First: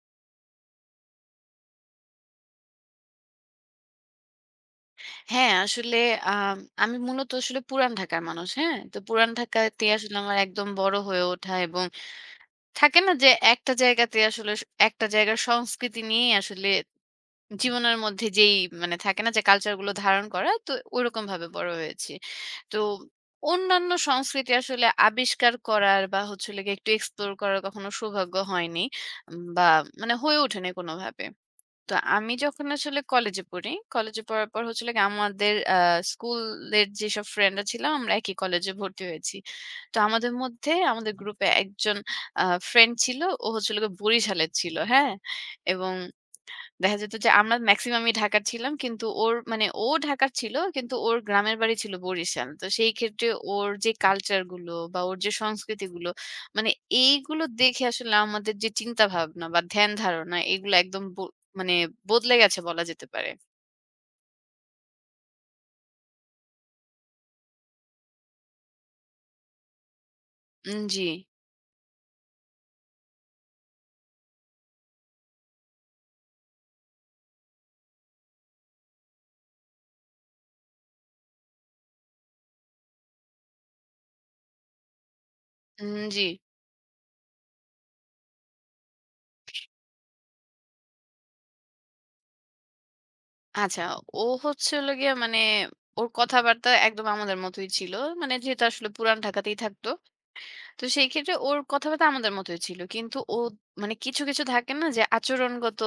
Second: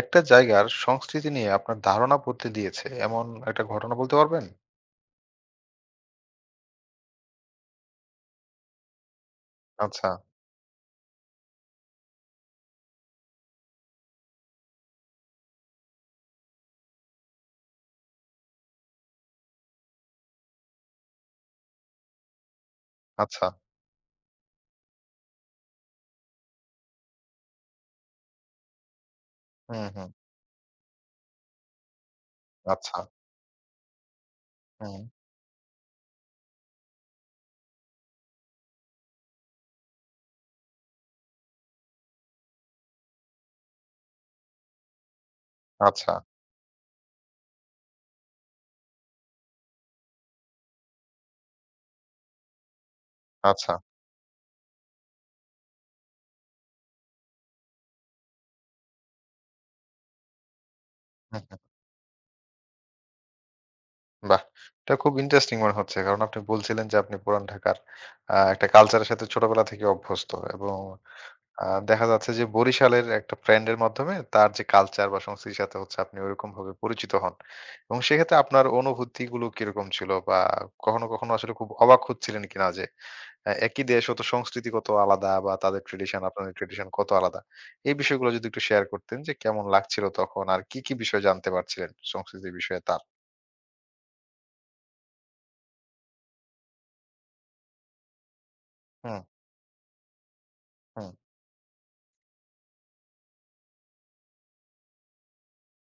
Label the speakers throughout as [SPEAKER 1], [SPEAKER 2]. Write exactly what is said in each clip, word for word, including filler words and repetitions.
[SPEAKER 1] একটা জায়গার সংস্কৃতি নিয়ে আপনার ধারণা বদলে দিয়েছে এমন একটা ঘটনা বলতে পারবেন?
[SPEAKER 2] হ্যাঁ, আসলে আম আমি মূলত আসলে পুরান ঢাকার মানুষ। হ্যাঁ? তো পুরান ঢাকাতে
[SPEAKER 1] আচ্ছা,
[SPEAKER 2] আসলে আমার একদম বড় হয়ে ওঠা এবং থাকে না যে একটা জায়গাতে আসলে স একটা জায়গার সংস্কৃতি নিয়েই আসলে জীবনের মধ্যে যেই মানে থাকে না যে কালচার গুলো ধারণ করা, তো ঐরকমভাবে বড় হয়েছি। তো
[SPEAKER 1] আচ্ছা।
[SPEAKER 2] অন্যান্য সংস্কৃতি আসলে আবিষ্কার করার বা হচ্ছে হলো গিয়ে একটু এক্সপ্লোর করার কখনো সৌভাগ্য হয়নি উম, বা
[SPEAKER 1] হুম, হুম।
[SPEAKER 2] মানে হয়ে ওঠেনি কোনোভাবে। তো আমি যখন
[SPEAKER 1] আচ্ছা।
[SPEAKER 2] আসলে কলেজে পড়ি, কলেজে পড়ার পর হচ্ছে হলো
[SPEAKER 1] হুম।
[SPEAKER 2] গিয়ে আমাদের আ স্কুলের যেসব ফ্রেন্ডরা ছিলাম আমরা একই কলেজে ভর্তি হয়েছি। তো আমাদের মধ্যে আমাদের গ্রুপে একজন আ ফ্রেন্ড ছিল। ও হচ্ছে হলো গিয়ে বরিশালের ছিল, হ্যাঁ? এবং
[SPEAKER 1] আচ্ছা,
[SPEAKER 2] দেখা যেত যে আমরা মেক্সিমামই ঢাকার ছিলাম। কিন্তু ওর মানে ও ঢাকার ছিল কিন্তু ওর গ্রামের বাড়ি ছিল বরিশাল। তো সেই ক্ষেত্রে ওর
[SPEAKER 1] আচ্ছা।
[SPEAKER 2] যে কালচার গুলো বা ওর যে সংস্কৃতিগুলো মানে এইগুলো দেখে আসলে আমাদের যে চিন্তা ভাবনা বা ধ্যান ধারণা এগুলো একদম ব
[SPEAKER 1] হুম, হুম।
[SPEAKER 2] মানে বদলে গেছে বলা যেতে পারে।
[SPEAKER 1] বাহ! এটা খুব ইন্টারেস্টিং মনে হচ্ছে। কারণ আপনি বলছিলেন যে আপনি পুরান ঢাকার আ একটা কালচারের সাথে ছোটবেলা থেকে অভ্যস্ত এবং
[SPEAKER 2] উম জি,
[SPEAKER 1] আ দেখা যাচ্ছে যে বরিশালের একটা ফ্রেন্ডের মাধ্যমে তার যে কালচার বা সংস্কৃতির সাথে হচ্ছে আপনি ওইরকমভাবে পরিচিত হন। এবং সেক্ষেত্রে আপনার অনুভূতিগুলো কিরকম ছিল বা কখনো, কখনো আসলে খুব অবাক হচ্ছিলেন কিনা যে হ্যাঁ, একই দেশ অত সংস্কৃতি কত আলাদা বা তাদের
[SPEAKER 2] উম
[SPEAKER 1] ট্রেডিশন
[SPEAKER 2] জি।
[SPEAKER 1] আপনাদের ট্রেডিশন কত আলাদা। এই বিষয়গুলো যদি একটু শেয়ার করতেন যে কেমন লাগছিল তখন আর কি, কি বিষয় জানতে পারছিলেন সংস্কৃতির বিষয়ে তার?
[SPEAKER 2] আচ্ছা, ও হচ্ছে হলো গিয়ে মানে ওর কথাবার্তা একদম আমাদের মতোই ছিল। মানে যেহেতু আসলে পুরান
[SPEAKER 1] হুম,
[SPEAKER 2] ঢাকাতেই থাকতো। তো সেই
[SPEAKER 1] হুম,
[SPEAKER 2] ক্ষেত্রে ওর কথাবার্তা আমাদের মতোই ছিল। কিন্তু ও মানে কিছু, কিছু থাকে না যে আচরণগত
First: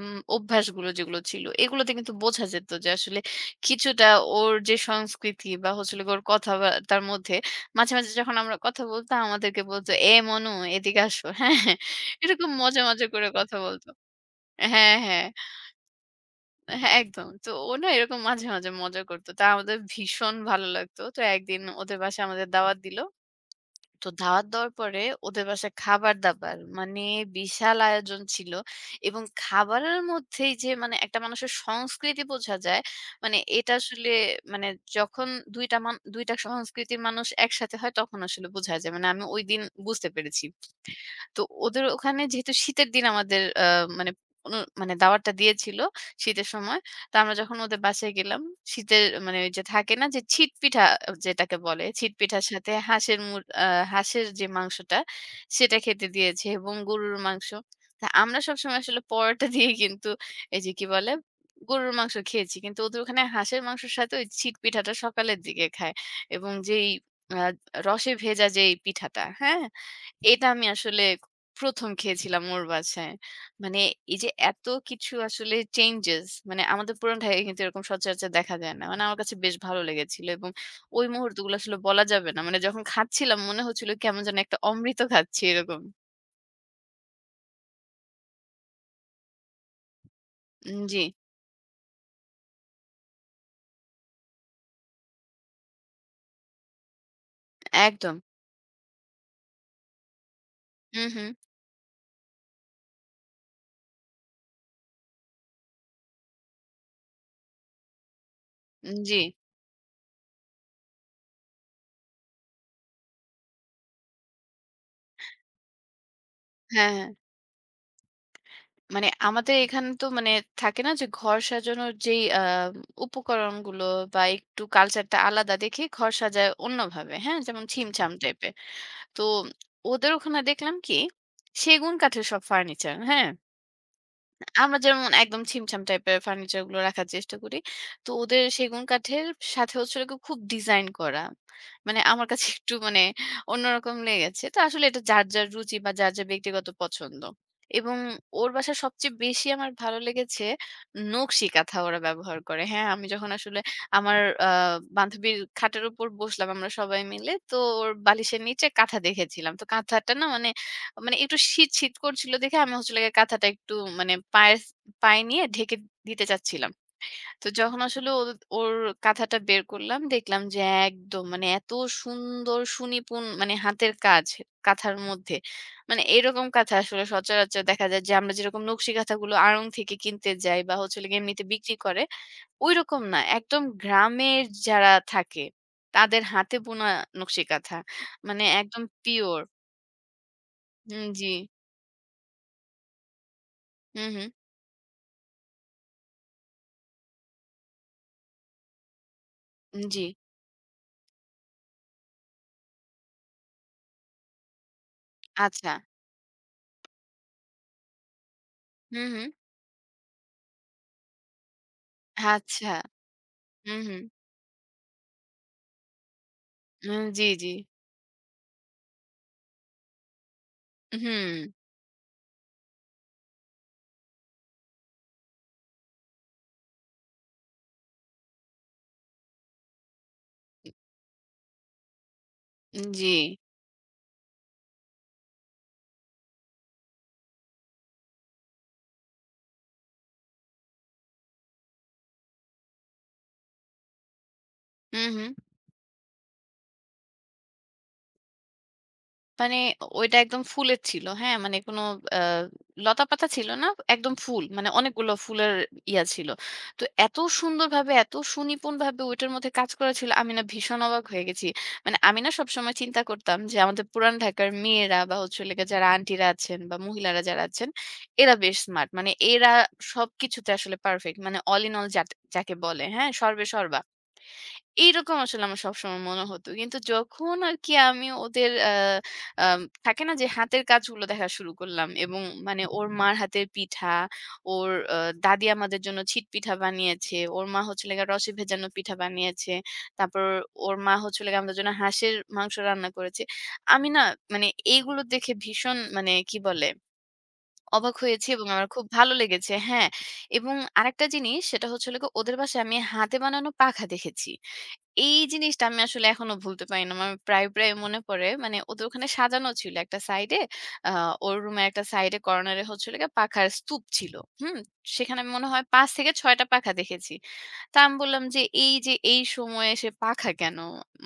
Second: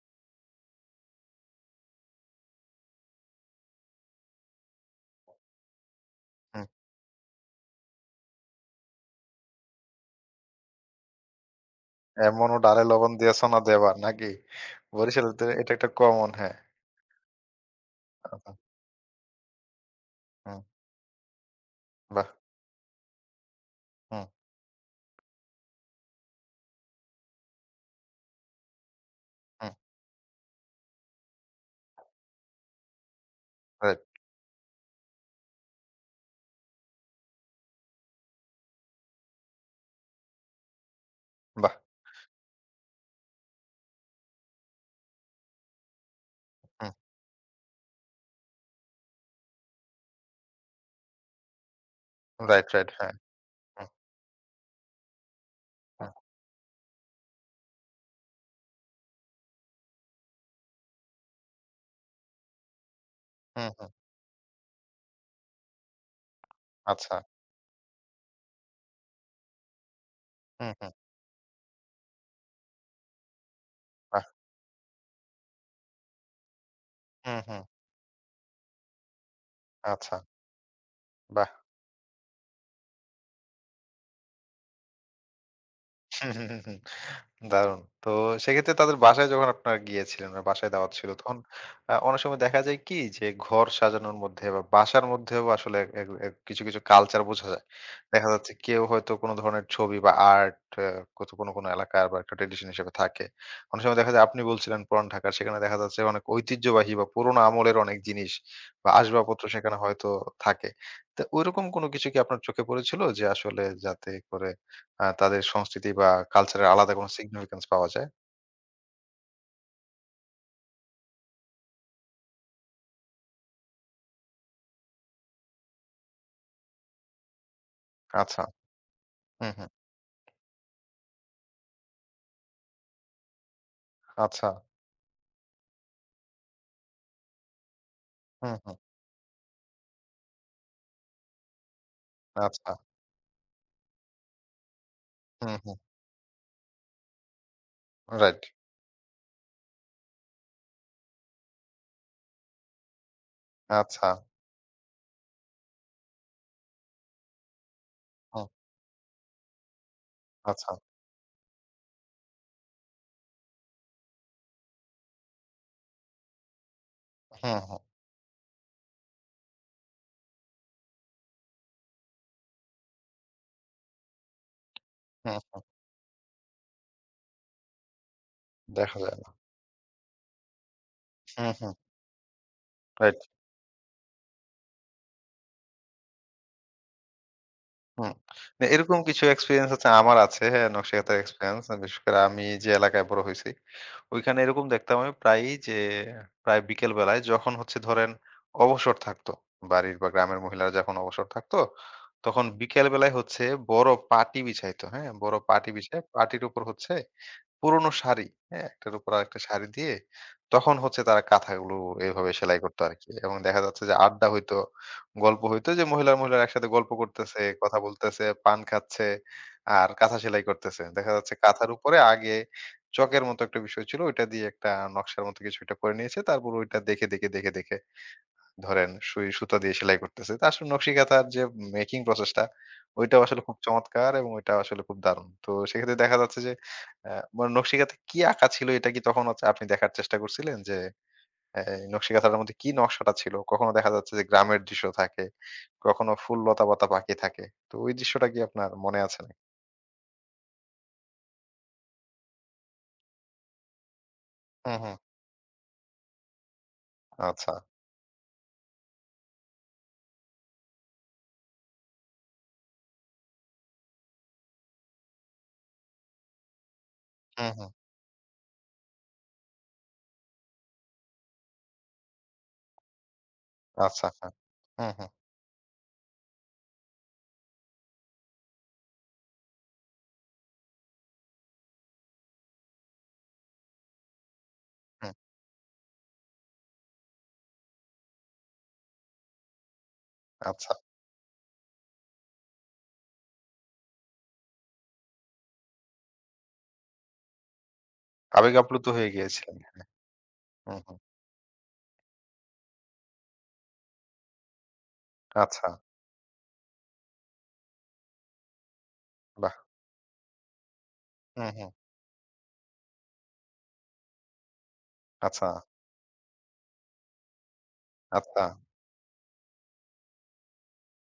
[SPEAKER 2] উম অভ্যাসগুলো যেগুলো ছিল, এগুলোতে কিন্তু বোঝা যেত যে আসলে কিছুটা ওর যে সংস্কৃতি বা হচ্ছে হলো গিয়ে ওর
[SPEAKER 1] হুম।
[SPEAKER 2] কথাবার্তার মধ্যে মাঝে, মাঝে যখন আমরা কথা বলতাম আমাদেরকে বলত, "এ মনু এদিকে আসো।" হ্যাঁ, হ্যাঁ। এরকম
[SPEAKER 1] এমনও
[SPEAKER 2] মজা,
[SPEAKER 1] ডালে
[SPEAKER 2] মজা
[SPEAKER 1] লবণ
[SPEAKER 2] করে
[SPEAKER 1] দিয়াছো
[SPEAKER 2] কথা
[SPEAKER 1] না
[SPEAKER 2] বলত।
[SPEAKER 1] দেবার নাকি?
[SPEAKER 2] হ্যাঁ, হ্যাঁ।
[SPEAKER 1] বরিশালে তো এটা একটা কমন হ্যাঁ।
[SPEAKER 2] হ্যাঁ, একদম। তো ও না এরকম মাঝে,
[SPEAKER 1] আহা!
[SPEAKER 2] মাঝে মজা করত। তা আমাদের ভীষণ
[SPEAKER 1] হুম,
[SPEAKER 2] ভালো লাগতো। তো একদিন ওদের বাসায়
[SPEAKER 1] বাহ!
[SPEAKER 2] আমাদের দাওয়াত দিল। তো
[SPEAKER 1] হুম,
[SPEAKER 2] দাওয়াত দেওয়ার পরে ওদের বাসায় খাবার-দাবার মানে বিশাল আয়োজন ছিল এবং
[SPEAKER 1] হুম,
[SPEAKER 2] খাবারের মধ্যেই যে মানে একটা মানুষের সংস্কৃতি বোঝা যায়, মানে এটা
[SPEAKER 1] রাইট,
[SPEAKER 2] আসলে মানে যখন দুই টা মান দুই টা সংস্কৃতির মানুষ একসাথে হয় তখন আসলে বোঝা যায়। মানে আমি ওইদিন বুঝতে পেরেছি। তো
[SPEAKER 1] বাহ!
[SPEAKER 2] ওদের ওখানে যেহেতু শীতের দিন আমাদের আ মানে অনু মানে দাওয়াতটা দিয়েছিল শীতের সময়।
[SPEAKER 1] হুম,
[SPEAKER 2] তো আমরা যখন ওদের বাসায় গেলাম, শীতের মানে ওই যে থাকে না যে ছিটপিঠা যেটাকে বলে, ছিটপিঠার
[SPEAKER 1] রাইট,
[SPEAKER 2] সাথে
[SPEAKER 1] রাইট। হ্যাঁ,
[SPEAKER 2] হাঁসের মুর আ
[SPEAKER 1] হুম,
[SPEAKER 2] হাঁসের যে মাংসটা সেটা খেতে
[SPEAKER 1] হুম,
[SPEAKER 2] দিয়েছে এবং গরুর মাংস। তা আমরা সবসময় আসলে পরোটা দিয়ে কিন্তু এই যে কি বলে? গরুর মাংস খেয়েছি। কিন্তু ওদের ওখানে হাঁসের
[SPEAKER 1] হুম, হুম।
[SPEAKER 2] মাংসের সাথে ওই ছিটপিঠাটা সকালের দিকে খায় এবং যেই
[SPEAKER 1] আচ্ছা।
[SPEAKER 2] আ রসে ভেজা যেই পিঠাটা, হ্যাঁ? এটা আমি
[SPEAKER 1] হুম, হুম,
[SPEAKER 2] আসলে ১ম খেয়েছিলাম ওর বাসায়। মানে এই
[SPEAKER 1] বাহ!
[SPEAKER 2] যে এত কিছু আসলে চেঞ্জেস মানে আমাদের পুরান
[SPEAKER 1] হুম,
[SPEAKER 2] ঢাকায় কিন্তু
[SPEAKER 1] হুম,
[SPEAKER 2] এরকম সচরাচর দেখা যায় না। মানে আমার কাছে বেশ ভালো
[SPEAKER 1] আচ্ছা,
[SPEAKER 2] লেগেছিল এবং ওই
[SPEAKER 1] বাহ!
[SPEAKER 2] মুহূর্তগুলো আসলে বলা যাবে না। মানে যখন খাচ্ছিলাম মনে হচ্ছিল কেমন যেন একটা অমৃত খাচ্ছি এরকম।
[SPEAKER 1] হুম, হুম, হুম, হুম। দারুণ। তো সেক্ষেত্রে তাদের বাসায় যখন আপনারা গিয়েছিলেন বা বাসায়
[SPEAKER 2] উম
[SPEAKER 1] দাওয়াত
[SPEAKER 2] জি,
[SPEAKER 1] ছিল তখন আ অনেক সময় দেখা যায় কি যে ঘর সাজানোর মধ্যে বা বাসার মধ্যেও আসলে এক এক এক কিছু, কিছু কালচার বোঝা যায়।
[SPEAKER 2] একদম।
[SPEAKER 1] দেখা যাচ্ছে কেউ হয়তো কোনো ধরনের ছবি বা আর্ট আ
[SPEAKER 2] হুম, হুম।
[SPEAKER 1] কত কোনো, কোনো এলাকার বা একটা ট্র্যাডিশন হিসেবে থাকে। অনেক সময় দেখা যায় আপনি বলছিলেন পুরান ঢাকার সেখানে দেখা যাচ্ছে অনেক ঐতিহ্যবাহী বা পুরোনো আমলের অনেক জিনিস বা
[SPEAKER 2] উম, জি।
[SPEAKER 1] আসবাবপত্র সেখানে হয়তো থাকে। তো ঐরকম কোনো কিছু কি আপনার চোখে পড়েছিল যে আসলে যাতে করে আ তাদের সংস্কৃতি বা কালচারের
[SPEAKER 2] হ্যাঁ,
[SPEAKER 1] আলাদা
[SPEAKER 2] হ্যাঁ।
[SPEAKER 1] কোনো সিগনিফিকেন্স পাওয়া যায়।
[SPEAKER 2] মানে আমাদের এখানে তো মানে থাকে না যে ঘর সাজানোর যেই আ উপকরণগুলো বা একটু কালচারটা আলাদা দেখে ঘর সাজায় অন্যভাবে। হ্যাঁ? যেমন ছিমছাম
[SPEAKER 1] আচ্ছা।
[SPEAKER 2] টাইপের। তো
[SPEAKER 1] হুম, হুম।
[SPEAKER 2] ওদের ওখানে দেখলাম কি সেগুন কাঠের সব ফার্নিচার, হ্যাঁ?
[SPEAKER 1] আচ্ছা।
[SPEAKER 2] আমরা যেমন একদম ছিমছাম টাইপের ফার্নিচার গুলো রাখার চেষ্টা করি। তো ওদের
[SPEAKER 1] হুম, হুম।
[SPEAKER 2] সেগুন কাঠের সাথে হচ্ছে হলো গিয়ে খুব ডিজাইন করা। মানে আমার কাছে
[SPEAKER 1] আচ্ছা।
[SPEAKER 2] একটু মানে অন্যরকম লেগেছে। তো আসলে এটা যার, যার
[SPEAKER 1] হুম,
[SPEAKER 2] রুচি
[SPEAKER 1] হুম।
[SPEAKER 2] বা যার, যার ব্যক্তিগত পছন্দ। এবং
[SPEAKER 1] রাইট।
[SPEAKER 2] ওর বাসায় সবচেয়ে বেশি আমার ভালো লেগেছে নকশি কাঁথা ওরা ব্যবহার করে। হ্যাঁ, আমি যখন আসলে
[SPEAKER 1] আচ্ছা।
[SPEAKER 2] আমার আ বান্ধবীর খাটের উপর বসলাম আমরা সবাই মিলে। তো ওর বালিশের
[SPEAKER 1] হুম।
[SPEAKER 2] নিচে কাঁথা দেখেছিলাম। তো কাঁথাটা না মানে
[SPEAKER 1] আচ্ছা।
[SPEAKER 2] মানে একটু শীত, শীত করছিল দেখে আমি হচ্ছিল গিয়ে কাঁথাটা একটু মানে পায়ের পায়ে নিয়ে ঢেকে দিতে চাচ্ছিলাম। তো
[SPEAKER 1] হুম,
[SPEAKER 2] যখন
[SPEAKER 1] হুম।
[SPEAKER 2] আসলে ওর ওর কাঁথাটা বের করলাম দেখলাম যে একদম মানে এত সুন্দর সুনিপুণ মানে হাতের কাজ কাঁথার মধ্যে।
[SPEAKER 1] হুম।
[SPEAKER 2] মানে এরকম কাঁথা আসলে সচরাচর দেখা যায় যে আমরা যেরকম নকশি
[SPEAKER 1] দেখা যায় না।
[SPEAKER 2] কাঁথাগুলো আড়ং থেকে কিনতে যাই বা হচ্ছে হলো গিয়ে এমনিতে
[SPEAKER 1] হুম, হুম।
[SPEAKER 2] বিক্রি করে, ঐরকম না।
[SPEAKER 1] রাইট।
[SPEAKER 2] একদম গ্রামের যারা থাকে তাদের হাতে বোনা নকশি কাঁথা।
[SPEAKER 1] হুম।
[SPEAKER 2] মানে
[SPEAKER 1] না
[SPEAKER 2] একদম
[SPEAKER 1] এরকম কিছু
[SPEAKER 2] পিওর।
[SPEAKER 1] এক্সপেরিয়েন্স হচ্ছে আমার আছে। হ্যাঁ, নকশি
[SPEAKER 2] হুম,
[SPEAKER 1] কাঁথার
[SPEAKER 2] জি।
[SPEAKER 1] এক্সপেরিয়েন্স। বিশেষ করে আমি যে এলাকায় বড় হইছি
[SPEAKER 2] হু, হু।
[SPEAKER 1] ওইখানে এরকম দেখতাম আমি প্রায়ই যে প্রায় বিকেল বেলায় যখন হচ্ছে ধরেন অবসর থাকতো
[SPEAKER 2] উম
[SPEAKER 1] বাড়ির
[SPEAKER 2] জি,
[SPEAKER 1] বা গ্রামের মহিলারা যখন অবসর থাকতো তখন বিকেল বেলায় হচ্ছে বড় পাটি বিছাইতো হ্যাঁ বড় পাটি
[SPEAKER 2] আচ্ছা।
[SPEAKER 1] বিছায় পাটির উপর হচ্ছে পুরোনো শাড়ি, হ্যাঁ? একটার
[SPEAKER 2] হুম,
[SPEAKER 1] উপর
[SPEAKER 2] হুম।
[SPEAKER 1] আরেকটা শাড়ি দিয়ে তখন হচ্ছে তারা কাঁথাগুলো এভাবে সেলাই
[SPEAKER 2] আচ্ছা।
[SPEAKER 1] করতো আরকি। এবং দেখা
[SPEAKER 2] হুম,
[SPEAKER 1] যাচ্ছে যে
[SPEAKER 2] হুম।
[SPEAKER 1] আড্ডা হইতো, গল্প হইতো যে মহিলা, মহিলারা একসাথে গল্প
[SPEAKER 2] উম জি,
[SPEAKER 1] করতেছে,
[SPEAKER 2] জি।
[SPEAKER 1] কথা বলতেছে, পান খাচ্ছে আর কাঁথা সেলাই করতেছে। দেখা যাচ্ছে
[SPEAKER 2] হুম,
[SPEAKER 1] কাঁথার উপরে আগে চকের মতো একটা বিষয় ছিল, ওইটা দিয়ে একটা নকশার মতো কিছু একটা করে নিয়েছে। তারপর ওইটা দেখে, দেখে, দেখে, দেখে ধরেন সুই সুতা দিয়ে সেলাই করতেছে। তা আসলে নকশি কাঁথার যে মেকিং প্রসেসটা
[SPEAKER 2] জি।
[SPEAKER 1] ওইটাও আসলে খুব চমৎকার এবং ওইটাও আসলে খুব দারুণ। তো সেক্ষেত্রে দেখা যাচ্ছে যে আ মানে নকশি কাঁথায় কি আঁকা ছিল এটা কি তখন হচ্ছে আপনি দেখার চেষ্টা করছিলেন? যে এ নকশি কাঁথাটার মধ্যে কি নকশাটা ছিল? কখনো দেখা যাচ্ছে যে গ্রামের দৃশ্য
[SPEAKER 2] হুম,
[SPEAKER 1] থাকে,
[SPEAKER 2] হুম।
[SPEAKER 1] কখনো ফুল লতাপাতা পাখি থাকে। তো ওই দৃশ্যটা কি আপনার মনে আছে নাকি?
[SPEAKER 2] মানে ওইটা একদম ফুলের ছিল। হ্যাঁ? মানে কোনো আ লতাপাতা ছিল না। একদম ফুল। মানে
[SPEAKER 1] হুম, হুম।
[SPEAKER 2] অনেকগুলো ফুলের ইয়া ছিল। তো এত
[SPEAKER 1] আচ্ছা।
[SPEAKER 2] সুন্দরভাবে, এত সুনিপুণভাবে ওইটার মধ্যে কাজ করা ছিল, আমি না ভীষণ অবাক হয়ে গেছি। মানে আমি না সবসময় চিন্তা করতাম যে আমাদের পুরান ঢাকার মেয়েরা বা হচ্ছে হলো গিয়ে যারা আন্টিরা আছেন বা মহিলারা যারা
[SPEAKER 1] হুম,
[SPEAKER 2] আছেন,
[SPEAKER 1] হুম।
[SPEAKER 2] এরা বেশ স্মার্ট। মানে এরা সবকিছুতে আসলে পারফেক্ট। মানে all in all যাট যাকে বলে, হ্যাঁ? সর্বে সর্বা।
[SPEAKER 1] আচ্ছা, হ্যাঁ। হুম, হুম,
[SPEAKER 2] এইরকম আসলে আমার সবসময় মনে হতো। কিন্তু যখন আরকি আমি ওদের আ আম থাকে না যে হাতের কাজগুলো দেখা শুরু করলাম এবং মানে ওর মার হাতের পিঠা, ওর আ
[SPEAKER 1] হুম।
[SPEAKER 2] দাদি আমাদের জন্য ছিটপিঠা বানিয়েছে। ওর মা হচ্ছে হলো গিয়ে রসে ভেজানো পিঠা বানিয়েছে। তারপর
[SPEAKER 1] আচ্ছা।
[SPEAKER 2] ওর মা হচ্ছে হলো গিয়ে আমাদের জন্য হাঁসের মাংস রান্না করেছে। আমি না মানে এইগুলো দেখে ভীষণ মানে কি বলে? অবাক হয়েছি এবং
[SPEAKER 1] আবেগে
[SPEAKER 2] আমার খুব
[SPEAKER 1] আপ্লুত হয়ে
[SPEAKER 2] ভালো লেগেছে,
[SPEAKER 1] গিয়েছিলেন।
[SPEAKER 2] হ্যাঁ। এবং
[SPEAKER 1] হুম, হুম।
[SPEAKER 2] আরেকটা জিনিস সেটা হচ্ছে হলো গিয়ে ওদের বাসায় আমি হাতে বানানো পাখা দেখেছি। এই জিনিসটা
[SPEAKER 1] আচ্ছা,
[SPEAKER 2] আমি আসলে এখনো ভুলতে পারি না। আমার প্রায়, প্রায় মনে পড়ে। মানে ওদের ওখানে সাজানো
[SPEAKER 1] বাহ!
[SPEAKER 2] ছিল একটা সাইডে। আ ওর
[SPEAKER 1] হুম,
[SPEAKER 2] রুমের
[SPEAKER 1] হুম।
[SPEAKER 2] একটা সাইডে কর্নারে হচ্ছিল গিয়ে পাখার স্তূপ ছিল। হুম? সেখানে আমি মনে
[SPEAKER 1] আচ্ছা,
[SPEAKER 2] হয় পাঁচ থেকে ছয় টা পাখা দেখেছি। তা আমি বললাম যে,
[SPEAKER 1] আচ্ছা।
[SPEAKER 2] "এই যে এই সময়ে এসে পাখা কেন?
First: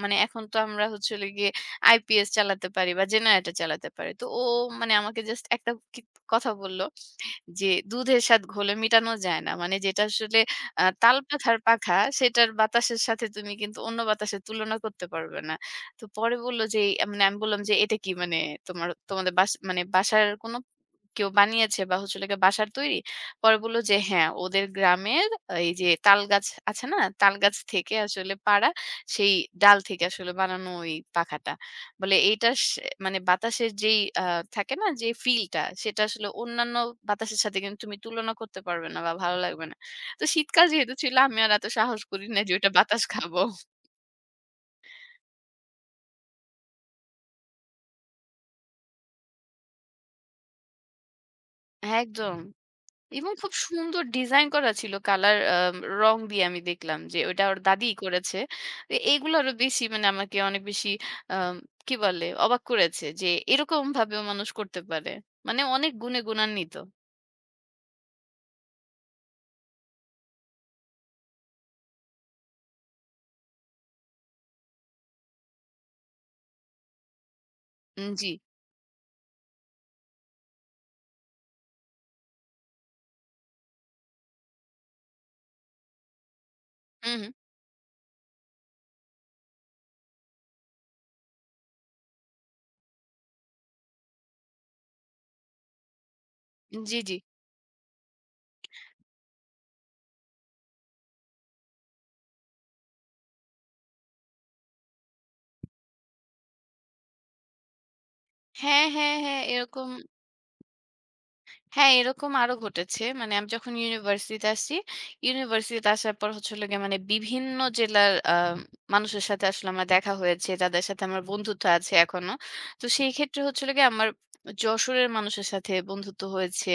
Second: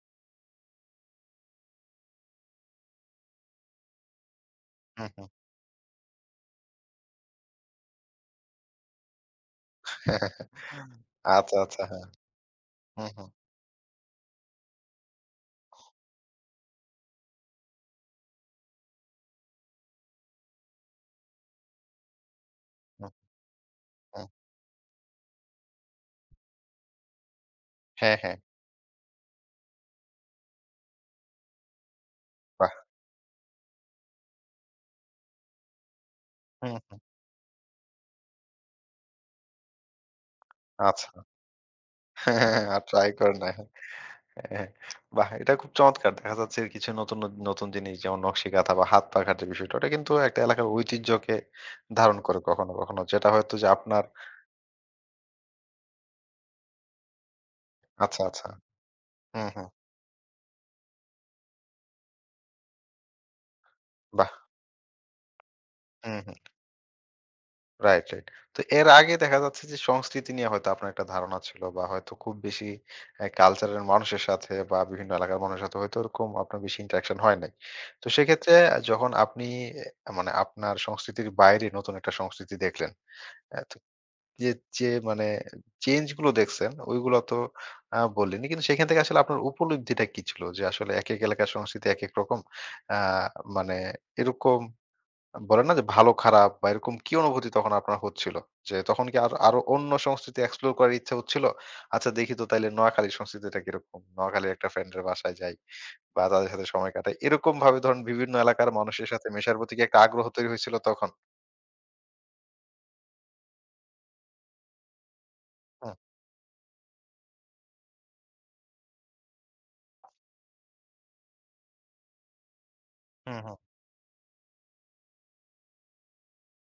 [SPEAKER 2] মানে এখন তো আমরা হচ্ছে হলো গিয়ে আইপিএস চালাতে পারি বা জেনারেটর চালাতে পারি।" তো ও মানে
[SPEAKER 1] হুম,
[SPEAKER 2] আমাকে
[SPEAKER 1] হুম।
[SPEAKER 2] জাস্ট একটা কি কথা বলল। যে দুধের স্বাদ ঘোলে মিটানো যায় না। মানে যেটা আসলে আ তালপাখার
[SPEAKER 1] আচ্ছা, আচ্ছা।
[SPEAKER 2] পাখা,
[SPEAKER 1] হ্যাঁ।
[SPEAKER 2] সেটার বাতাসের
[SPEAKER 1] হুম,
[SPEAKER 2] সাথে
[SPEAKER 1] হুম,
[SPEAKER 2] তুমি কিন্তু অন্য বাতাসের তুলনা করতে পারবে না। তো পরে বলল যে এই মানে আমি বললাম যে, "এটা কি মানে তোমার তোমাদের বাস মানে বাসার কোনো কেউ বানিয়েছে বা হচ্ছে হলো গিয়ে বাসার তৈরি?"
[SPEAKER 1] হুম,
[SPEAKER 2] পরে বলল যে,
[SPEAKER 1] হুম।
[SPEAKER 2] "হ্যাঁ, ওদের গ্রামের এই যে তাল গাছ আছে না? তাল গাছ থেকে
[SPEAKER 1] হ্যাঁ,
[SPEAKER 2] আসলে
[SPEAKER 1] হ্যাঁ।
[SPEAKER 2] পাড়া, সেই ডাল থেকে আসলে বানানো ওই পাখাটা।" বলে এইটা
[SPEAKER 1] বাহ!
[SPEAKER 2] সে মানে বাতাসের যেই আ থাকে না যে ফিলটা সেটা আসলে
[SPEAKER 1] হুম,
[SPEAKER 2] অন্যান্য
[SPEAKER 1] হুম।
[SPEAKER 2] বাতাসের সাথে কিন্তু তুমি তুলনা করতে পারবে না বা ভালো লাগবে না। তো শীতকাল যেহেতু
[SPEAKER 1] আচ্ছা।
[SPEAKER 2] ছিল আমি আর এত সাহস করি না যে
[SPEAKER 1] হ্যাঁ,
[SPEAKER 2] ওইটা
[SPEAKER 1] আর
[SPEAKER 2] বাতাস
[SPEAKER 1] ট্রাই করেন
[SPEAKER 2] খাবো।
[SPEAKER 1] নাই। হ্যাঁ, হ্যাঁ। হ্যাঁ। বাহ! এটা খুব চমৎকার। দেখা যাচ্ছে কিছু নতুন, নতুন জিনিস যেমন নকশি কাঁথা বা হাত পাখার যে বিষয়টা ওটা কিন্তু একটা এলাকার ঐতিহ্যকে ধারণ
[SPEAKER 2] একদম।
[SPEAKER 1] করে কখনো, কখনো। যেটা
[SPEAKER 2] এবং খুব
[SPEAKER 1] হয়তো যে
[SPEAKER 2] সুন্দর
[SPEAKER 1] আপনার।
[SPEAKER 2] ডিজাইন করা ছিল কালার আ রং দিয়ে আমি দেখলাম যে ওইটা ওর দাদিই
[SPEAKER 1] আচ্ছা,
[SPEAKER 2] করেছে।
[SPEAKER 1] আচ্ছা।
[SPEAKER 2] তো এইগুলো
[SPEAKER 1] হুম,
[SPEAKER 2] আরো
[SPEAKER 1] হুম।
[SPEAKER 2] বেশি মানে আমাকে অনেক বেশি আম কি বলে অবাক করেছে যে এরকম ভাবেও
[SPEAKER 1] বাহ!
[SPEAKER 2] মানুষ করতে পারে। মানে অনেক
[SPEAKER 1] হুম,
[SPEAKER 2] গুণে
[SPEAKER 1] হুম।
[SPEAKER 2] গুণান্বিত।
[SPEAKER 1] Right, right. তো এর আগে দেখা যাচ্ছে যে সংস্কৃতি নিয়ে হয়তো আপনার একটা ধারণা ছিল বা হয়তো খুব বেশি এ কালচারের মানুষের সাথে বা বিভিন্ন এলাকার মানুষের সাথে হয়তো ওরকম আপনার বেশি ইন্টারেকশন হয় নাই। তো
[SPEAKER 2] উম জি।
[SPEAKER 1] সেক্ষেত্রে যখন আপনি এ মানে আপনার সংস্কৃতির বাইরে নতুন একটা সংস্কৃতি দেখলেন, অ্যা তো যে, যে মানে চেঞ্জ গুলো দেখছেন
[SPEAKER 2] হু,
[SPEAKER 1] ওইগুলো
[SPEAKER 2] হু।
[SPEAKER 1] তো আ বললেনই। কিন্তু সেখান থেকে আসলে আপনার উপলব্ধিটা কি ছিল? যে আসলে একেক এলাকার সংস্কৃতি একেক রকম। আ মানে এরকম বলে না যে ভালো খারাপ বা এরকম
[SPEAKER 2] জি,
[SPEAKER 1] কি
[SPEAKER 2] জি।
[SPEAKER 1] অনুভূতি তখন আপনার হচ্ছিল? যে তখন কি আরো আরো অন্য সংস্কৃতি এক্সপ্লোর করার ইচ্ছা হচ্ছিল? আচ্ছা দেখি তো তাইলে নোয়াখালীর সংস্কৃতিটা কিরকম? নোয়াখালীর একটা ফ্রেন্ডের বাসায় যাই বা তাদের সাথে সময় কাটাই। এরকম ভাবে ধরেন বিভিন্ন এলাকার
[SPEAKER 2] হ্যাঁ,
[SPEAKER 1] মানুষের
[SPEAKER 2] হ্যাঁ,
[SPEAKER 1] সাথে
[SPEAKER 2] হ্যাঁ,
[SPEAKER 1] মেশার প্রতি কি
[SPEAKER 2] এরকম।
[SPEAKER 1] একটা আগ্রহ তৈরি হয়েছিল তখন?
[SPEAKER 2] হ্যাঁ, এরকম আরো ঘটেছে। মানে আমি যখন ইউনিভার্সিটিতে আসি, ইউনিভার্সিটিতে
[SPEAKER 1] হুম,
[SPEAKER 2] আসার পর হচ্ছে হলো গিয়ে মানে বিভিন্ন জেলার আ মানুষের সাথে আসলে আমার দেখা হয়েছে। যাদের সাথে আমার বন্ধুত্ব আছে এখনো। তো সেই
[SPEAKER 1] হুম,
[SPEAKER 2] ক্ষেত্রে
[SPEAKER 1] হুম।
[SPEAKER 2] হচ্ছে হলো গিয়ে আমার যশোরের মানুষের সাথে বন্ধুত্ব হয়েছে।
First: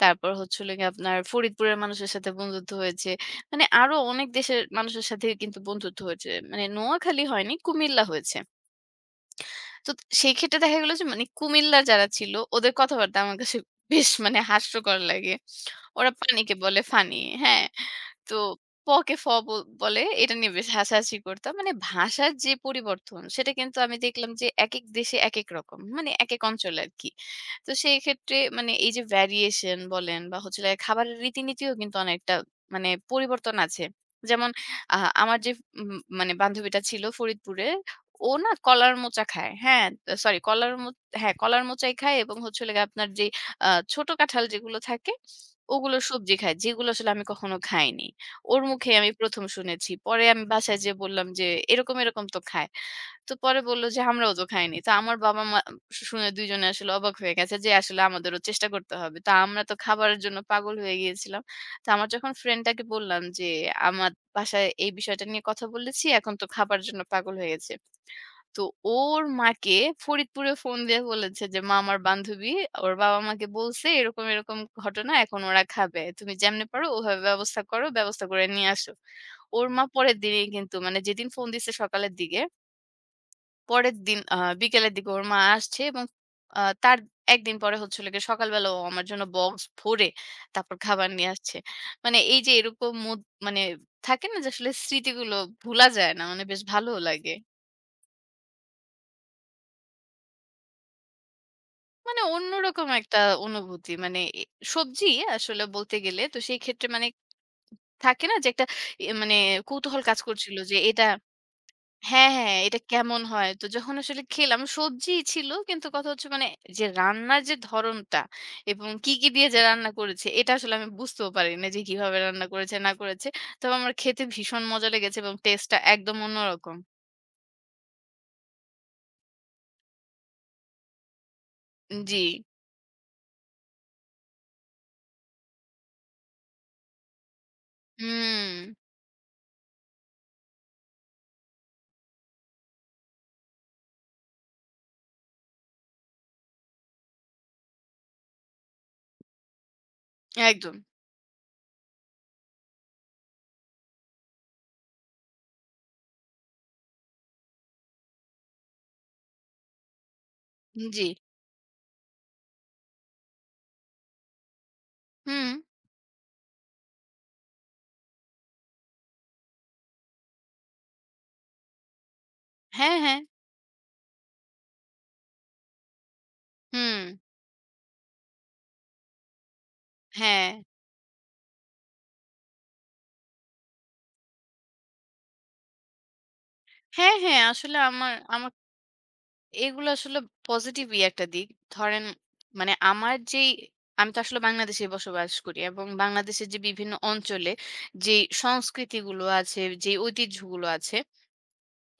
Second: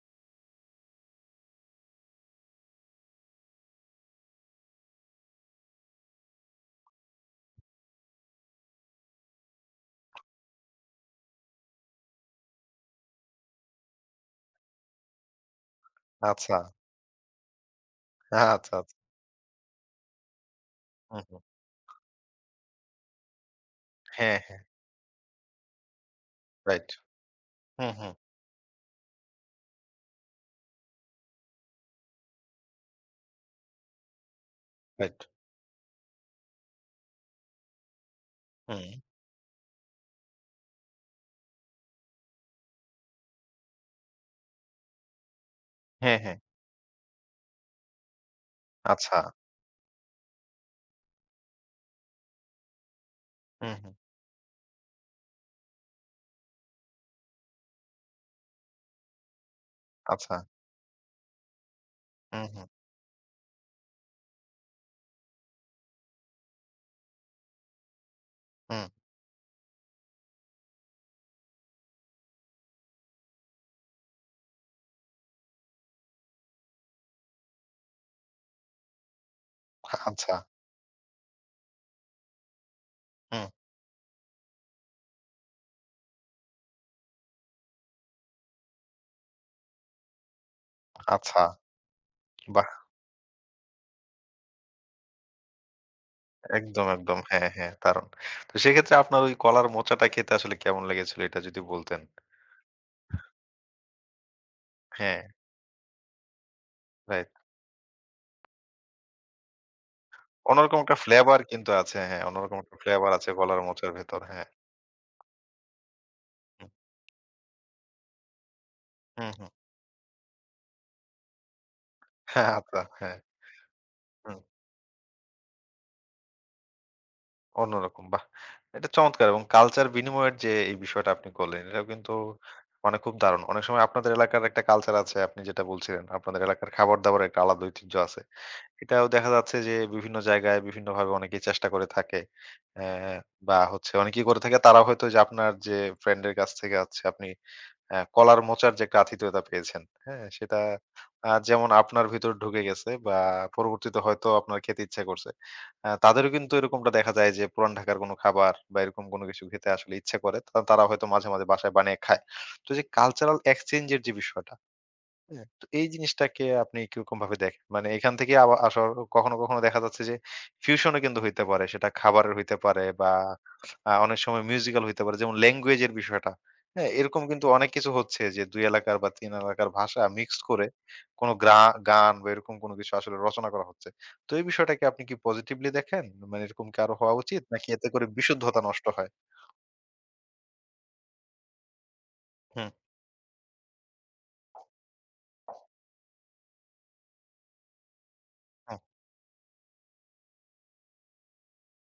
[SPEAKER 2] তারপর হচ্ছে হলো গিয়ে আপনার ফরিদপুরের মানুষের সাথে বন্ধুত্ব হয়েছে। মানে আরো অনেক দেশের মানুষের সাথে কিন্তু বন্ধুত্ব হয়েছে। মানে নোয়াখালী হয়নি, কুমিল্লা হয়েছে। তো সেই ক্ষেত্রে দেখা গেল যে মানে কুমিল্লার যারা ছিল ওদের কথাবার্তা আমার কাছে বেশ মানে হাস্যকর লাগে। ওরা পানিকে
[SPEAKER 1] আচ্ছা,
[SPEAKER 2] বলে ফানি, হ্যাঁ? তো
[SPEAKER 1] আচ্ছা, আচ্ছা।
[SPEAKER 2] পকে ফ বল বলে এটা নিয়ে বেশ হাসাহাসি
[SPEAKER 1] হুম, হুম।
[SPEAKER 2] করতাম। মানে ভাষার যে পরিবর্তন সেটা কিন্তু আমি দেখলাম
[SPEAKER 1] হ্যাঁ,
[SPEAKER 2] যে
[SPEAKER 1] হ্যাঁ।
[SPEAKER 2] একেক দেশে একেক রকম। মানে একেক অঞ্চলে
[SPEAKER 1] রাইট।
[SPEAKER 2] আরকি। তো
[SPEAKER 1] হুম,
[SPEAKER 2] সেই
[SPEAKER 1] হুম।
[SPEAKER 2] ক্ষেত্রে মানে এই যে ভেরিয়েশন বলেন বা হচ্ছে হলো খাবারের রীতিনীতিও কিন্তু অনেকটা মানে পরিবর্তন আছে। যেমন আ
[SPEAKER 1] রাইট।
[SPEAKER 2] আমার যে উম মানে বান্ধবীটা ছিল ফরিদপুরে, ও না
[SPEAKER 1] হুম।
[SPEAKER 2] কলার মোচা খায়। হ্যাঁ, সরি কলার মো হ্যাঁ, কলার মোচাই খায় এবং হচ্ছে হলো গিয়ে আপনার যে আ ছোট কাঁঠাল যেগুলো থাকে, ওগুলোর
[SPEAKER 1] হ্যাঁ,
[SPEAKER 2] সবজি
[SPEAKER 1] হ্যাঁ।
[SPEAKER 2] খায়। যেগুলো আসলে আমি কখনো খাইনি। ওর মুখে আমি
[SPEAKER 1] আচ্ছা।
[SPEAKER 2] ১ম শুনেছি। পরে আমি বাসায় যেয়ে বললাম যে, "এরকম, এরকম তো খায়।" তো পরে
[SPEAKER 1] হুম,
[SPEAKER 2] বলল
[SPEAKER 1] হুম।
[SPEAKER 2] যে, "আমরাও তো খাইনি।" তো আমার বাবা-মা শুনে দুই জনে আসলে অবাক হয়ে গেছে যে আসলে আমাদেরও চেষ্টা করতে হবে। তো আমরা তো খাবারের
[SPEAKER 1] আচ্ছা।
[SPEAKER 2] জন্য পাগল হয়ে গিয়েছিলাম। তো আমার যখন
[SPEAKER 1] হুম, হুম।
[SPEAKER 2] ফ্রেন্ডটাকে বললাম যে, "আমার বাসায় এই বিষয়টা নিয়ে কথা বলেছি। এখন তো খাবার জন্য পাগল হয়ে গেছে।" তো
[SPEAKER 1] হুম।
[SPEAKER 2] ওর মাকে ফরিদপুরে ফোন দিয়ে বলেছে যে, "মা আমার বান্ধবী ওর বাবা আমাকে বলছে এরকম, এরকম ঘটনা এখন ওরা খাবে। তুমি যেমনে পারো ওভাবে ব্যবস্থা করো, ব্যবস্থা করে নিয়ে আসো।" ওর মা পরের
[SPEAKER 1] আচ্ছা।
[SPEAKER 2] দিনেই কিন্তু মানে যেদিন ফোন দিছে সকালের দিকে,
[SPEAKER 1] হুম।
[SPEAKER 2] পরের দিন আ বিকেলের দিকে ওর মা আসছে এবং আ তার এক দিন পরে হচ্ছে হলো গিয়ে সকালবেলা ও আমার জন্য বক্স ভরে তারপর খাবার নিয়ে
[SPEAKER 1] আচ্ছা।
[SPEAKER 2] আসছে। মানে এই যে
[SPEAKER 1] বাহ!
[SPEAKER 2] এরকম মুদ মানে থাকে না যে আসলে স্মৃতিগুলো ভুলা যায় না। মানে বেশ
[SPEAKER 1] একদম,
[SPEAKER 2] ভালোও
[SPEAKER 1] একদম।
[SPEAKER 2] লাগে।
[SPEAKER 1] হ্যাঁ, হ্যাঁ, দারুণ। তো সেক্ষেত্রে আপনার ওই কলার মোচাটা খেতে আসলে কেমন লেগেছিল এটা যদি বলতেন?
[SPEAKER 2] মানে অন্যরকম একটা অনুভূতি। মানে এ সবজি
[SPEAKER 1] হ্যাঁ,
[SPEAKER 2] আসলে বলতে গেলে। তো সেই ক্ষেত্রে মানে
[SPEAKER 1] রাইট।
[SPEAKER 2] থাকে না যে একটা এ মানে কৌতূহল কাজ করছিল যে
[SPEAKER 1] অন্যরকম একটা
[SPEAKER 2] এটা
[SPEAKER 1] ফ্লেভার কিন্তু আছে। হ্যাঁ,
[SPEAKER 2] হ্যাঁ, হ্যাঁ,
[SPEAKER 1] অন্যরকম একটা
[SPEAKER 2] এটা
[SPEAKER 1] ফ্লেভার
[SPEAKER 2] কেমন
[SPEAKER 1] আছে
[SPEAKER 2] হয়?
[SPEAKER 1] কলার
[SPEAKER 2] তো
[SPEAKER 1] মোচার
[SPEAKER 2] যখন
[SPEAKER 1] ভেতর।
[SPEAKER 2] আসলে
[SPEAKER 1] হ্যাঁ।
[SPEAKER 2] খেলাম সবজি ছিল কিন্তু কথা হচ্ছে মানে
[SPEAKER 1] হুম,
[SPEAKER 2] যে রান্নার যে ধরনটা এবং কি,
[SPEAKER 1] হুম,
[SPEAKER 2] কি দিয়ে
[SPEAKER 1] হুম।
[SPEAKER 2] যে রান্না করেছে এটা আসলে আমি বুঝতেও পারি না যে কিভাবে রান্না
[SPEAKER 1] হ্যাঁ,
[SPEAKER 2] করেছে
[SPEAKER 1] আচ্ছা,
[SPEAKER 2] না
[SPEAKER 1] হ্যাঁ।
[SPEAKER 2] করেছে। তবে আমার খেতে
[SPEAKER 1] হুম,
[SPEAKER 2] ভীষণ মজা লেগেছে এবং টেস্টটা একদম অন্যরকম।
[SPEAKER 1] অন্যরকম। বাহ! এটা চমৎকার এবং কালচার বিনিময়ের যে এই বিষয়টা আপনি করলেন, এটাও কিন্তু
[SPEAKER 2] জি।
[SPEAKER 1] মানে খুব দারুণ। অনেক সময় আপনাদের এলাকার একটা কালচার আছে আপনি যেটা বলছিলেন। আপনাদের এলাকার খাবার-দাবারের একটা আলাদা ঐতিহ্য আছে।
[SPEAKER 2] হুম,
[SPEAKER 1] এটাও দেখা যাচ্ছে যে বিভিন্ন জায়গায় বিভিন্নভাবে অনেকেই চেষ্টা করে থাকে। অ্যা বা হচ্ছে অনেকেই করে থাকে তারা হয়তো যে আপনার যে ফ্রেন্ডের কাছ থেকে আছে আপনি অ্যা কলার মোচার যে একটা আতিথেয়তা পেয়েছেন, হ্যাঁ? সেটা
[SPEAKER 2] একদম।
[SPEAKER 1] আ যেমন আপনার ভিতর ঢুকে গেছে বা পরবর্তীতে হয়তো আপনার খেতে ইচ্ছা করছে। আ তাদেরও কিন্তু এরকমটা দেখা যায় যে পুরান ঢাকার কোনো খাবার বা এরকম কোনো কিছু খেতে আসলে ইচ্ছা করে। তা তারা
[SPEAKER 2] জি।
[SPEAKER 1] হয়তো মাঝে, মাঝে বাসায় বানিয়ে খায়। তো যে কালচারাল এক্সচেঞ্জ এর যে বিষয়টা হ্যাঁ,
[SPEAKER 2] হুম।
[SPEAKER 1] তো এই জিনিসটাকে আপনি কিরকম ভাবে দেখেন? মানে এখান থেকে আবা আসার কখনো, কখনো দেখা যাচ্ছে যে ফিউশন ও কিন্তু হইতে পারে। সেটা খাবারের হইতে পারে
[SPEAKER 2] হ্যাঁ,
[SPEAKER 1] বা
[SPEAKER 2] হ্যাঁ।
[SPEAKER 1] আ অনেক সময় মিউজিক্যাল হইতে পারে। যেমন ল্যাঙ্গুয়েজ এর বিষয়টা। হ্যাঁ,
[SPEAKER 2] হুম।
[SPEAKER 1] এরকম কিন্তু অনেক কিছু হচ্ছে যে দুই এলাকার বা তিন এলাকার ভাষা মিক্সড
[SPEAKER 2] হ্যাঁ।
[SPEAKER 1] করে কোন গ্রা গান বা এরকম কোন কিছু আসলে রচনা করা হচ্ছে। তো এই বিষয়টাকে আপনি কি পজিটিভলি দেখেন? মানে এরকম কি আরো হওয়া
[SPEAKER 2] হ্যাঁ, হ্যাঁ।
[SPEAKER 1] উচিত? নাকি
[SPEAKER 2] আসলে
[SPEAKER 1] এতে করে
[SPEAKER 2] আমার আমার
[SPEAKER 1] বিশুদ্ধতা নষ্ট হয়?
[SPEAKER 2] এগুলো আসলে পজিটিভই একটা দিক। ধরেন
[SPEAKER 1] হুম,
[SPEAKER 2] মানে আমার যেই আমি তো আসলে বাংলাদেশেই বসবাস করি এবং বাংলাদেশের যে বিভিন্ন অঞ্চলে যেই
[SPEAKER 1] হুম,
[SPEAKER 2] সংস্কৃতিগুলো আছে, যেই ঐতিহ্যগুলো আছে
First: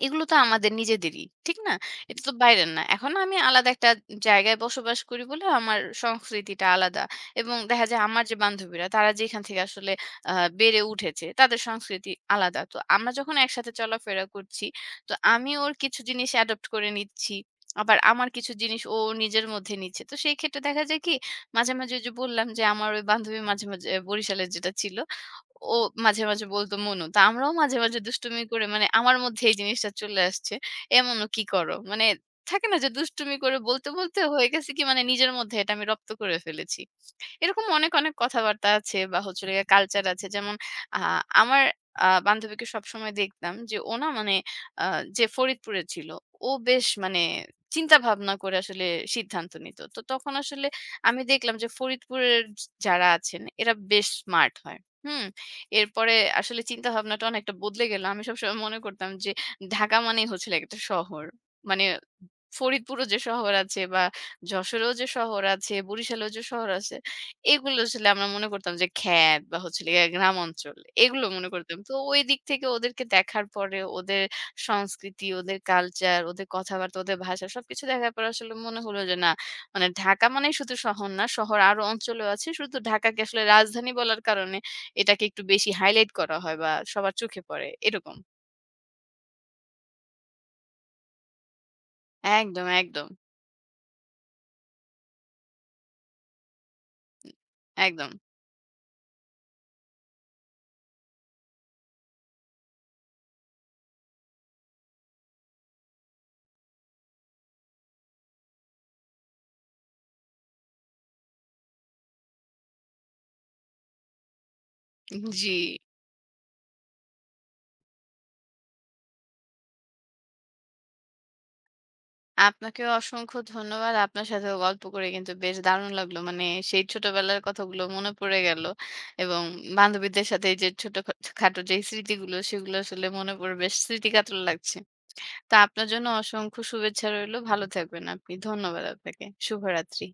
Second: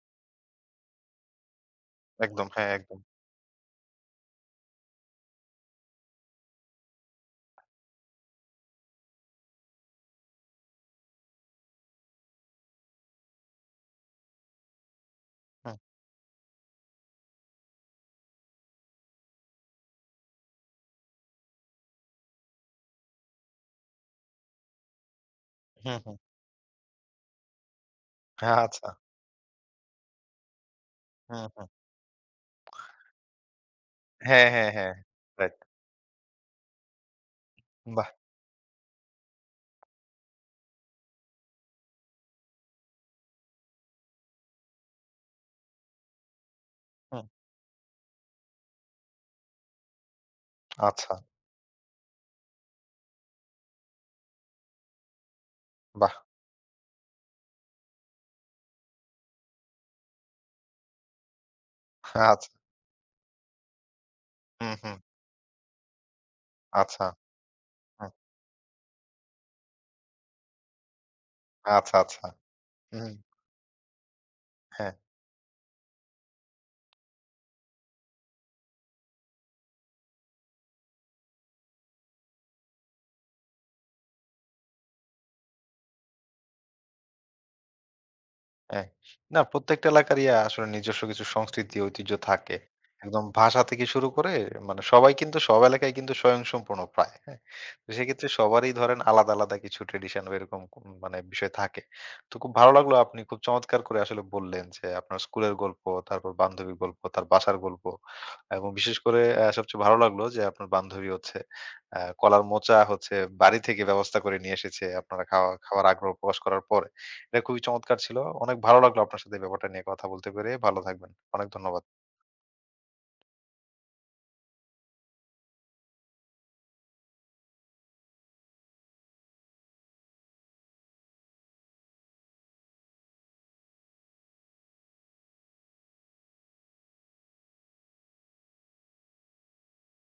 [SPEAKER 2] এগুলো তো আমাদের নিজেদেরই। ঠিক না? এটা তো
[SPEAKER 1] একদম।
[SPEAKER 2] বাইরের
[SPEAKER 1] হ্যাঁ,
[SPEAKER 2] না।
[SPEAKER 1] একদম।
[SPEAKER 2] এখন আমি আলাদা একটা জায়গায় বসবাস করি বলে আমার সংস্কৃতিটা আলাদা। এবং দেখা যায় আমার যে বান্ধবীরা তারা যেখান থেকে আসলে আ বেড়ে উঠেছে তাদের সংস্কৃতি আলাদা। তো আমরা যখন একসাথে চলাফেরা করছি তো আমি ওর
[SPEAKER 1] হুম,
[SPEAKER 2] কিছু জিনিস অ্যাডপ্ট করে নিচ্ছি। আবার আমার কিছু জিনিস ও নিজের মধ্যে নিচ্ছে। তো সেই ক্ষেত্রে দেখা যায় কি মাঝে, মাঝে ওই যে বললাম যে আমার ওই বান্ধবী মাঝে, মাঝে বরিশালের যেটা ছিল ও
[SPEAKER 1] হুম, হুম।
[SPEAKER 2] মাঝে, মাঝে বলতো মনু। তো আমরাও মাঝে, মাঝে দুষ্টুমি করে মানে
[SPEAKER 1] আচ্ছা।
[SPEAKER 2] আমার মধ্যে এই জিনিসটা চলে আসছে। "এ মনু কি
[SPEAKER 1] হুম, হুম।
[SPEAKER 2] করো?" মানে থাকে না যে দুষ্টুমি করে বলতে, বলতে হয়ে
[SPEAKER 1] হ্যাঁ,
[SPEAKER 2] গেছে
[SPEAKER 1] হ্যাঁ,
[SPEAKER 2] কি
[SPEAKER 1] হ্যাঁ।
[SPEAKER 2] মানে নিজের
[SPEAKER 1] রাইট।
[SPEAKER 2] মধ্যে এটা আমি রপ্ত করে ফেলেছি। এরকম অনেক,
[SPEAKER 1] বাহ!
[SPEAKER 2] অনেক কথাবার্তা আছে বা হচ্ছে হলো গিয়ে কালচার আছে। যেমন আ আমার আ বান্ধবীকে সবসময় দেখতাম যে ও না মানে আ যে ফরিদপুরে ছিল, ও বেশ মানে
[SPEAKER 1] হুম,
[SPEAKER 2] চিন্তা ভাবনা করে আসলে সিদ্ধান্ত নিত। তো তখন আসলে
[SPEAKER 1] আচ্ছা,
[SPEAKER 2] আমি দেখলাম যে ফরিদপুরের যারা আছেন এরা বেশ স্মার্ট হয়। হুম? এরপরে
[SPEAKER 1] বাহ!
[SPEAKER 2] আসলে চিন্তা ভাবনাটা অনেকটা বদলে গেল। আমি সবসময় মনে করতাম যে ঢাকা মানেই হচ্ছিল একটা শহর। মানে
[SPEAKER 1] আচ্ছা।
[SPEAKER 2] ফরিদপুরও যে শহর আছে বা
[SPEAKER 1] হুম,
[SPEAKER 2] যশোরেও
[SPEAKER 1] হুম।
[SPEAKER 2] যে শহর আছে, বরিশালেও যে শহর আছে,
[SPEAKER 1] আচ্ছা,
[SPEAKER 2] এগুলো আসলে
[SPEAKER 1] হুম।
[SPEAKER 2] আমরা মনে করতাম যে খ্যাত বা হচ্ছে গিয়ে গ্রাম অঞ্চল। এগুলো মনে করতাম। তো
[SPEAKER 1] আচ্ছা,
[SPEAKER 2] ওই
[SPEAKER 1] আচ্ছা।
[SPEAKER 2] দিক থেকে ওদেরকে
[SPEAKER 1] হুম,
[SPEAKER 2] দেখার পরে ওদের
[SPEAKER 1] হ্যাঁ।
[SPEAKER 2] সংস্কৃতি, ওদের কালচার, ওদের কথাবার্তা, ওদের ভাষা সবকিছু দেখার পরে আসলে মনে হলো যে না, মানে ঢাকা মানেই শুধু শহর না, শহর আরো অঞ্চলেও আছে। শুধু ঢাকাকে আসলে রাজধানী বলার কারণে এটাকে একটু বেশি হাইলাইট করা হয় বা সবার চোখে পড়ে। এরকম।
[SPEAKER 1] হ্যাঁ। না প্রত্যেকটা এলাকারই আ আসলে নিজস্ব কিছু সংস্কৃতি, ঐতিহ্য থাকে।
[SPEAKER 2] একদম, একদম,
[SPEAKER 1] একদম ভাষা থেকে শুরু করে মানে সবাই কিন্তু সব এলাকায় কিন্তু স্বয়ংসম্পূর্ণ প্রায়, হ্যাঁ? তো
[SPEAKER 2] একদম।
[SPEAKER 1] সেক্ষেত্রে সবারই ধরেন আলাদা, আলাদা কিছু ট্র্যাডিশন বা এরকম কোন মানে বিষয় থাকে। তো খুব ভালো লাগলো আপনি খুব চমৎকার করে আসলে বললেন যে আপনার স্কুলের গল্প, তারপর বান্ধবীর গল্প, তার বাসার গল্প এবং বিশেষ করে আ সবচেয়ে ভালো লাগলো যে আপনার বান্ধবী হচ্ছে আ কলার মোচা হচ্ছে বাড়ি থেকে ব্যবস্থা করে নিয়ে এসেছে। আপনারা খাওয়া
[SPEAKER 2] জি।
[SPEAKER 1] খাওয়ার আগ্রহ প্রকাশ করার পর। এটা খুবই চমৎকার ছিল। অনেক ভালো লাগলো আপনার সাথে এই ব্যাপারটা নিয়ে কথা বলতে পেরে। ভালো থাকবেন। অনেক ধন্যবাদ।
[SPEAKER 2] আপনাকেও অসংখ্য ধন্যবাদ। আপনার সাথেও গল্প করে কিন্তু বেশ দারুণ লাগলো। মানে সেই ছোটবেলার কথাগুলো মনে পড়ে গেল এবং বান্ধবীদের সাথে এই যে ছোট খা খাটো যে স্মৃতিগুলো সেগুলো আসলে মনে পড়ে বেশ স্মৃতিকাতর লাগছে। তো আপনার জন্য অসংখ্য শুভেচ্ছা রইলো। ভালো থাকবেন আপনি। ধন্যবাদ আপনাকে। শুভরাত্রি।